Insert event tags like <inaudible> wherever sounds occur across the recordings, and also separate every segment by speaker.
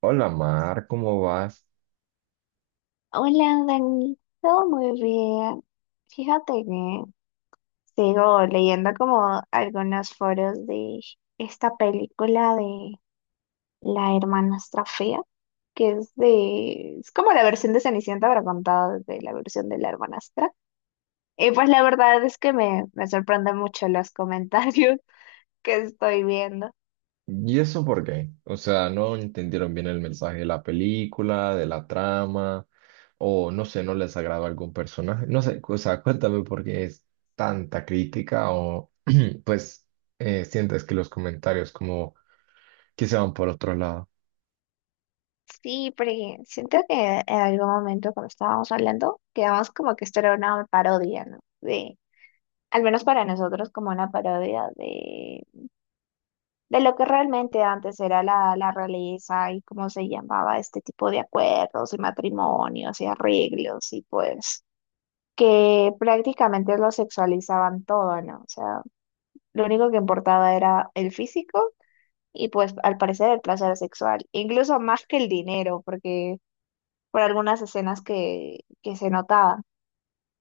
Speaker 1: Hola Mar, ¿cómo vas?
Speaker 2: Hola, Dani. Todo muy bien. Fíjate que sigo leyendo como algunos foros de esta película de La hermanastra fea, que es de... Es como la versión de Cenicienta, pero contada desde la versión de la hermanastra. Y pues la verdad es que me sorprenden mucho los comentarios <laughs> que estoy viendo.
Speaker 1: ¿Y eso por qué? O sea, no entendieron bien el mensaje de la película, de la trama, o no sé, no les agradó algún personaje. No sé, o sea, cuéntame por qué es tanta crítica o <clears throat> pues sientes que los comentarios como que se van por otro lado.
Speaker 2: Sí, porque siento que en algún momento cuando estábamos hablando, quedamos como que esto era una parodia, ¿no? De al menos para nosotros, como una parodia de lo que realmente antes era la realeza y cómo se llamaba este tipo de acuerdos y matrimonios y arreglos y pues que prácticamente lo sexualizaban todo, ¿no? O sea, lo único que importaba era el físico y pues al parecer el placer sexual, incluso más que el dinero, porque por algunas escenas que se notaban,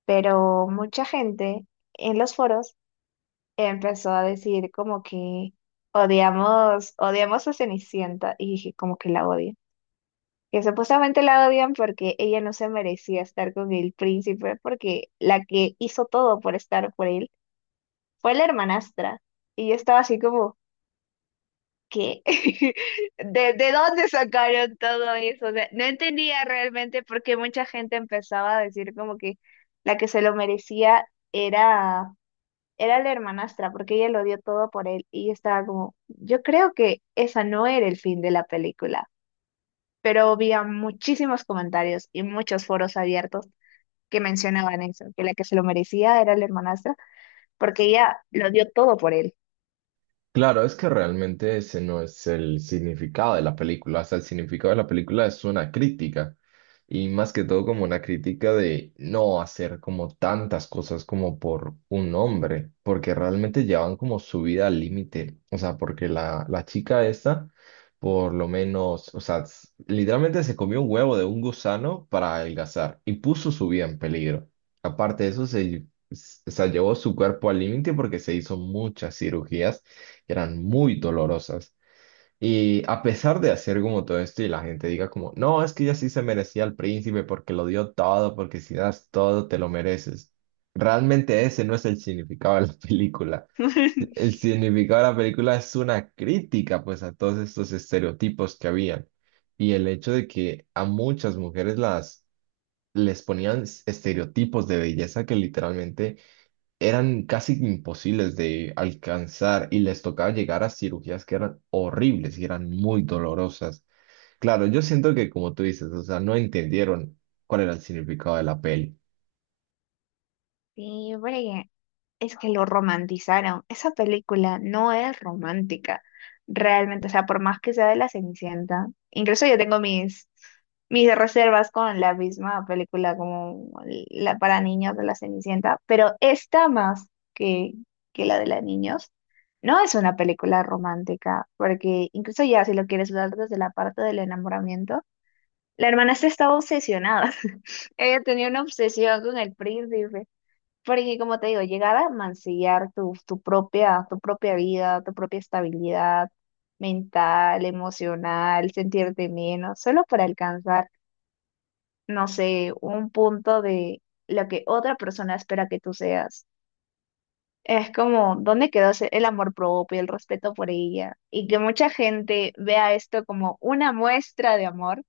Speaker 2: pero mucha gente en los foros empezó a decir como que odiamos, odiamos a Cenicienta y dije como que la odian. Que supuestamente la odian porque ella no se merecía estar con el príncipe, porque la que hizo todo por estar por él fue la hermanastra. Y yo estaba así como, ¿qué? <laughs> De dónde sacaron todo eso? O sea, no entendía realmente por qué mucha gente empezaba a decir como que la que se lo merecía era era la hermanastra, porque ella lo dio todo por él y yo estaba como, yo creo que esa no era el fin de la película, pero había muchísimos comentarios y muchos foros abiertos que mencionaban eso, que la que se lo merecía era la hermanastra, porque ella lo dio todo por él.
Speaker 1: Claro, es que realmente ese no es el significado de la película. O sea, el significado de la película es una crítica. Y más que todo como una crítica de no hacer como tantas cosas como por un hombre. Porque realmente llevan como su vida al límite. O sea, porque la chica esta, por lo menos, o sea, literalmente se comió un huevo de un gusano para adelgazar. Y puso su vida en peligro. Aparte de eso, o sea, llevó su cuerpo al límite porque se hizo muchas cirugías que eran muy dolorosas. Y a pesar de hacer como todo esto y la gente diga como, no, es que ella sí se merecía al príncipe porque lo dio todo, porque si das todo te lo mereces. Realmente ese no es el significado de la <laughs> película.
Speaker 2: <laughs>
Speaker 1: El significado de la película es una crítica pues a todos estos estereotipos que habían y el hecho de que a muchas mujeres las les ponían estereotipos de belleza que literalmente eran casi imposibles de alcanzar y les tocaba llegar a cirugías que eran horribles y eran muy dolorosas. Claro, yo siento que como tú dices, o sea, no entendieron cuál era el significado de la peli.
Speaker 2: Sí, porque es que lo romantizaron. Esa película no es romántica, realmente. O sea, por más que sea de la Cenicienta, incluso yo tengo mis reservas con la misma película como la para niños de la Cenicienta, pero esta más que, que la de la niños. No es una película romántica, porque incluso ya si lo quieres ver desde la parte del enamoramiento, la hermana se estaba obsesionada. <laughs> Ella tenía una obsesión con el príncipe. Porque como te digo, llegar a mancillar tu propia, tu propia vida, tu propia estabilidad mental, emocional, sentirte menos, solo para alcanzar, no sé, un punto de lo que otra persona espera que tú seas. Es como, ¿dónde quedó el amor propio, el respeto por ella? Y que mucha gente vea esto como una muestra de amor,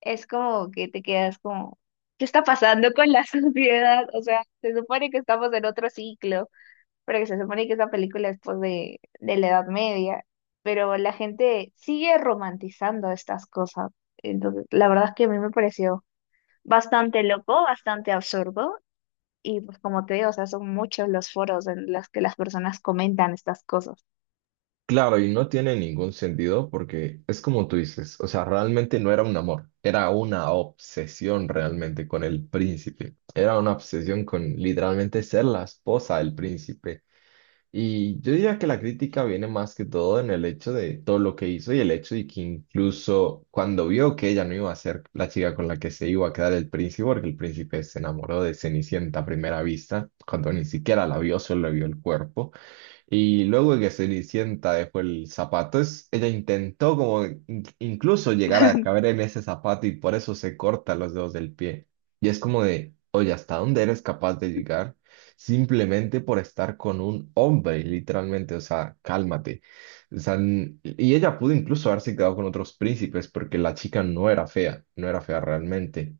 Speaker 2: es como que te quedas como, ¿qué está pasando con la <laughs> sociedad? O sea, se supone que estamos en otro ciclo porque se supone que esa película es pues de la Edad Media, pero la gente sigue romantizando estas cosas. Entonces, la verdad es que a mí me pareció bastante loco, bastante absurdo, y pues como te digo, o sea, son muchos los foros en los que las personas comentan estas cosas.
Speaker 1: Claro, y no tiene ningún sentido porque es como tú dices, o sea, realmente no era un amor, era una obsesión realmente con el príncipe, era una obsesión con literalmente ser la esposa del príncipe. Y yo diría que la crítica viene más que todo en el hecho de todo lo que hizo y el hecho de que incluso cuando vio que ella no iba a ser la chica con la que se iba a quedar el príncipe, porque el príncipe se enamoró de Cenicienta a primera vista, cuando ni siquiera la vio, solo le vio el cuerpo. Y luego de que Cenicienta dejó el zapato, ella intentó como incluso llegar a caber
Speaker 2: <laughs>
Speaker 1: en ese zapato y por eso se corta los dedos del pie. Y es como de, oye, ¿hasta dónde eres capaz de llegar? Simplemente por estar con un hombre, literalmente, o sea, cálmate. O sea, y ella pudo incluso haberse quedado con otros príncipes porque la chica no era fea, no era fea realmente.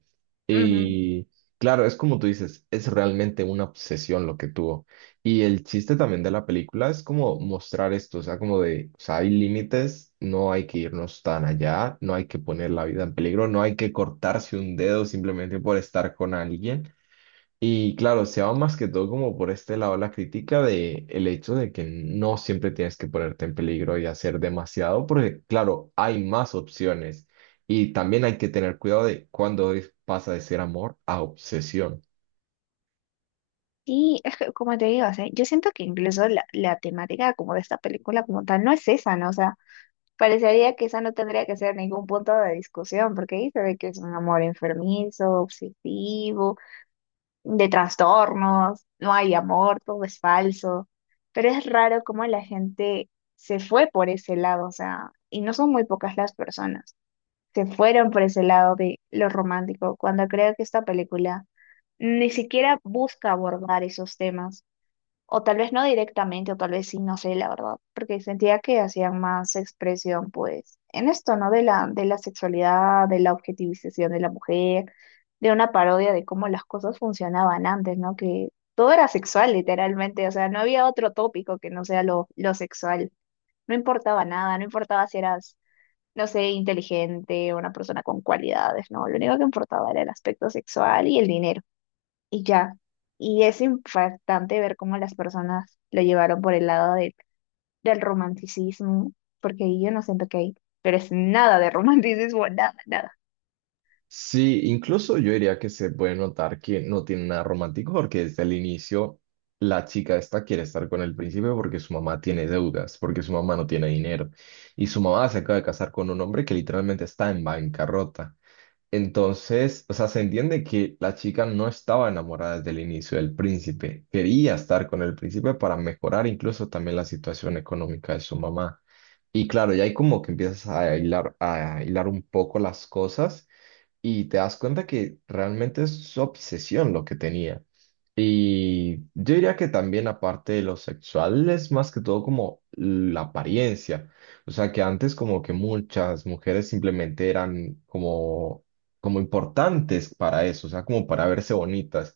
Speaker 2: Ujú.
Speaker 1: Y claro, es como tú dices, es realmente una obsesión lo que tuvo. Y el chiste también de la película es como mostrar esto, o sea, como de, o sea, hay límites, no hay que irnos tan allá, no hay que poner la vida en peligro, no hay que cortarse un dedo simplemente por estar con alguien. Y claro, se va más que todo como por este lado la crítica de el hecho de que no siempre tienes que ponerte en peligro y hacer demasiado, porque claro, hay más opciones. Y también hay que tener cuidado de cuando pasa de ser amor a obsesión.
Speaker 2: Sí, es que como te digo, o sea, yo siento que incluso la temática como de esta película como tal no es esa, ¿no? O sea, parecería que esa no tendría que ser ningún punto de discusión, porque ahí se ve que es un amor enfermizo, obsesivo, de trastornos, no hay amor, todo es falso. Pero es raro cómo la gente se fue por ese lado, o sea, y no son muy pocas las personas, se fueron por ese lado de lo romántico, cuando creo que esta película ni siquiera busca abordar esos temas. O tal vez no directamente, o tal vez sí, no sé, la verdad, porque sentía que hacían más expresión, pues, en esto, ¿no? De de la sexualidad, de la objetivización de la mujer, de una parodia de cómo las cosas funcionaban antes, ¿no? Que todo era sexual, literalmente, o sea, no había otro tópico que no sea lo sexual. No importaba nada, no importaba si eras, no sé, inteligente, una persona con cualidades, ¿no? Lo único que importaba era el aspecto sexual y el dinero y ya. Y es impactante ver cómo las personas lo llevaron por el lado del romanticismo, porque ahí yo no siento que hay, pero es nada de romanticismo, <laughs> nada, nada.
Speaker 1: Sí, incluso yo diría que se puede notar que no tiene nada romántico porque desde el inicio la chica esta quiere estar con el príncipe porque su mamá tiene deudas, porque su mamá no tiene dinero y su mamá se acaba de casar con un hombre que literalmente está en bancarrota. Entonces, o sea, se entiende que la chica no estaba enamorada desde el inicio del príncipe, quería estar con el príncipe para mejorar incluso también la situación económica de su mamá. Y claro, ya hay como que empiezas a hilar un poco las cosas y te das cuenta que realmente es su obsesión lo que tenía. Y yo diría que también aparte de lo sexual es más que todo como la apariencia. O sea que antes como que muchas mujeres simplemente eran como, como importantes para eso, o sea, como para verse bonitas.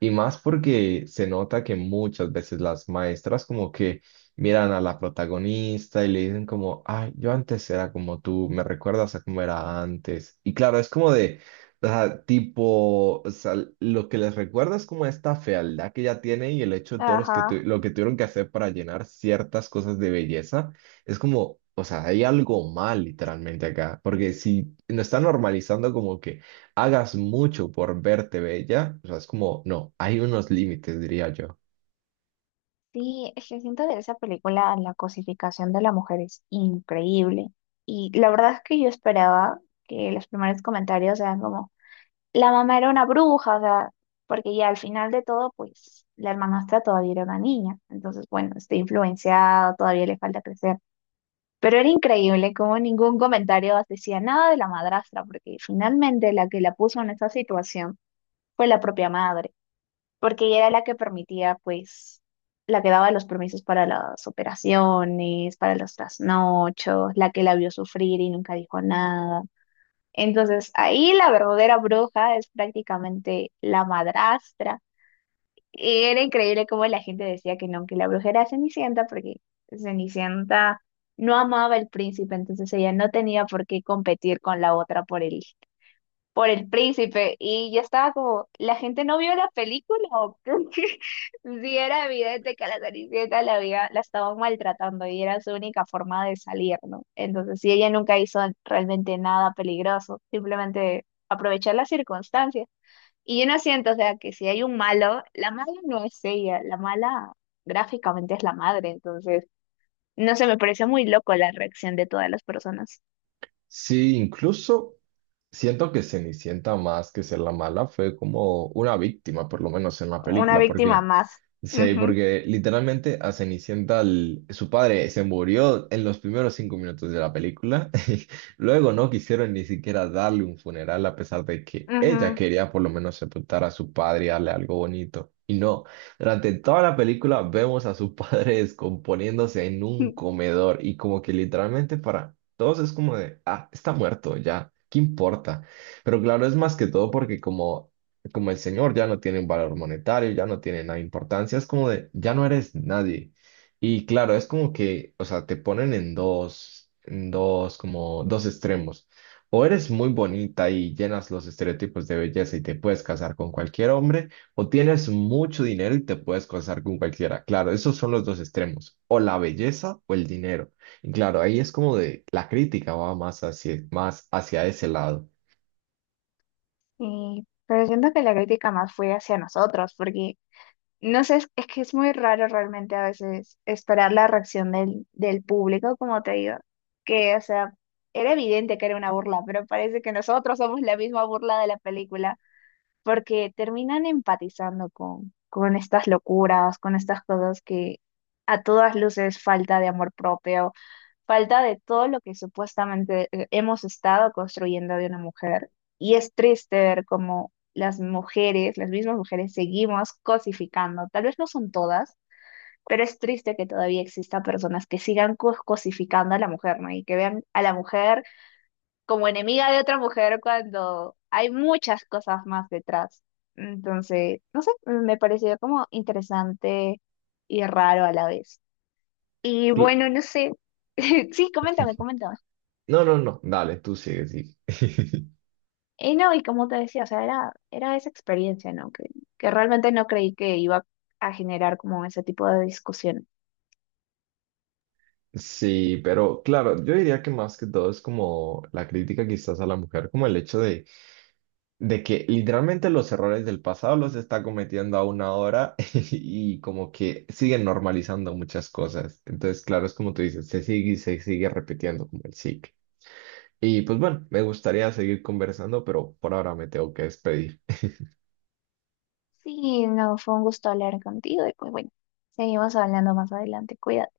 Speaker 1: Y más porque se nota que muchas veces las maestras como que miran a la protagonista y le dicen como, ay, yo antes era como tú, me recuerdas a cómo era antes. Y claro, es como de, o sea, tipo, o sea, lo que les recuerda es como esta fealdad que ya tiene y el hecho de todos los que
Speaker 2: Ajá.
Speaker 1: lo que tuvieron que hacer para llenar ciertas cosas de belleza. Es como, o sea, hay algo mal literalmente acá, porque si no está normalizando como que hagas mucho por verte bella, o sea, es como, no, hay unos límites, diría yo.
Speaker 2: Sí, es que siento de esa película la cosificación de la mujer es increíble. Y la verdad es que yo esperaba que los primeros comentarios eran como, la mamá era una bruja, o sea, porque ya al final de todo, pues la hermanastra todavía era una niña. Entonces, bueno, está influenciado, todavía le falta crecer. Pero era increíble como ningún comentario decía nada de la madrastra, porque finalmente la que la puso en esa situación fue la propia madre, porque ella era la que permitía, pues, la que daba los permisos para las operaciones, para los trasnochos, la que la vio sufrir y nunca dijo nada. Entonces, ahí la verdadera bruja es prácticamente la madrastra y era increíble cómo la gente decía que no, que la bruja era Cenicienta, porque Cenicienta no amaba al príncipe, entonces ella no tenía por qué competir con la otra por el príncipe. Y yo estaba como, ¿la gente no vio la película? ¿O qué? <laughs> Sí, era evidente que a la Cenicienta la, había, la estaban maltratando y era su única forma de salir, ¿no? Entonces, sí, ella nunca hizo realmente nada peligroso, simplemente aprovechar las circunstancias. Y yo no siento, o sea, que si hay un malo, la mala no es ella, la mala gráficamente es la madre, entonces, no sé, me pareció muy loco la reacción de todas las personas.
Speaker 1: Sí, incluso siento que Cenicienta más que ser la mala fue como una víctima, por lo menos en la
Speaker 2: Una
Speaker 1: película,
Speaker 2: víctima
Speaker 1: porque
Speaker 2: más.
Speaker 1: sí,
Speaker 2: Ujú,
Speaker 1: porque literalmente a Cenicienta su padre se murió en los primeros 5 minutos de la película. <laughs> Y luego no quisieron ni siquiera darle un funeral a pesar de que
Speaker 2: ujú.
Speaker 1: ella quería por lo menos sepultar a su padre y darle algo bonito. Y no, durante toda la película vemos a su padre <laughs> descomponiéndose en un
Speaker 2: <laughs>
Speaker 1: comedor y como que literalmente para todos es como de, ah, está muerto ya, ¿qué importa? Pero claro, es más que todo porque como el señor ya no tiene un valor monetario, ya no tiene nada de importancia, es como de, ya no eres nadie. Y claro, es como que, o sea, te ponen en dos, como dos extremos. O eres muy bonita y llenas los estereotipos de belleza y te puedes casar con cualquier hombre, o tienes mucho dinero y te puedes casar con cualquiera. Claro, esos son los dos extremos, o la belleza o el dinero. Y claro, ahí es como de la crítica va más hacia ese lado.
Speaker 2: Y, pero siento que la crítica más fue hacia nosotros, porque no sé, es que es muy raro realmente a veces esperar la reacción del público, como te digo, que, o sea, era evidente que era una burla, pero parece que nosotros somos la misma burla de la película, porque terminan empatizando con estas locuras, con estas cosas que a todas luces falta de amor propio, falta de todo lo que supuestamente hemos estado construyendo de una mujer. Y es triste ver cómo las mujeres, las mismas mujeres, seguimos cosificando. Tal vez no son todas, pero es triste que todavía exista personas que sigan cosificando a la mujer, ¿no? Y que vean a la mujer como enemiga de otra mujer cuando hay muchas cosas más detrás. Entonces, no sé, me pareció como interesante y raro a la vez. Y
Speaker 1: Cl-
Speaker 2: bueno, no sé. <laughs> Sí, coméntame, coméntame.
Speaker 1: No, no, no, dale, tú sigue, sigue. <laughs>
Speaker 2: Y no, y como te decía, o sea, era esa experiencia, ¿no? Que realmente no creí que iba a generar como ese tipo de discusión.
Speaker 1: Sí, pero claro, yo diría que más que todo es como la crítica quizás a la mujer, como el hecho de que literalmente los errores del pasado los está cometiendo aún ahora <laughs> y como que siguen normalizando muchas cosas. Entonces, claro, es como tú dices, se sigue y se sigue repitiendo como el ciclo. Y pues bueno, me gustaría seguir conversando, pero por ahora me tengo que despedir.
Speaker 2: Sí, no, fue un gusto hablar contigo y pues bueno, seguimos hablando más adelante. Cuídate.